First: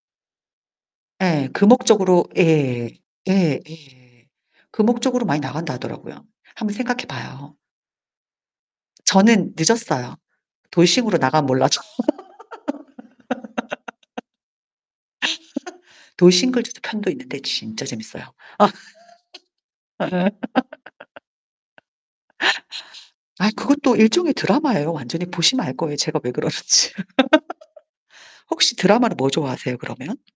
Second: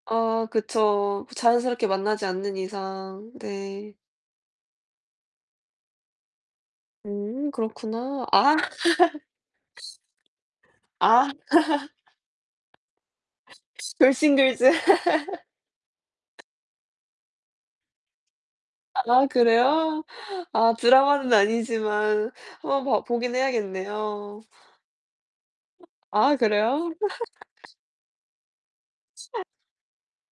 아 그쵸. 예, 그 자연스럽게 만나지 목적으로 않는 예 이상 예 네. 예. 그 목적으로 많이 나간다 하더라고요. 한번 생각해 음 봐요. 그렇구나 아. 저는 늦었어요. 돌싱으로 아. 나가면 몰라도. 돌싱글즈. 돌싱글즈도 편도 있는데 진짜 재밌어요. 아 그래요? 아 드라마는 아니지만 한번 봐 보긴 아 그것도 일종의 해야겠네요. 드라마예요. 완전히 보시면 알 거예요. 제가 왜 아 그러는지. 그래요? 혹시 드라마는 뭐 좋아하세요 그러면?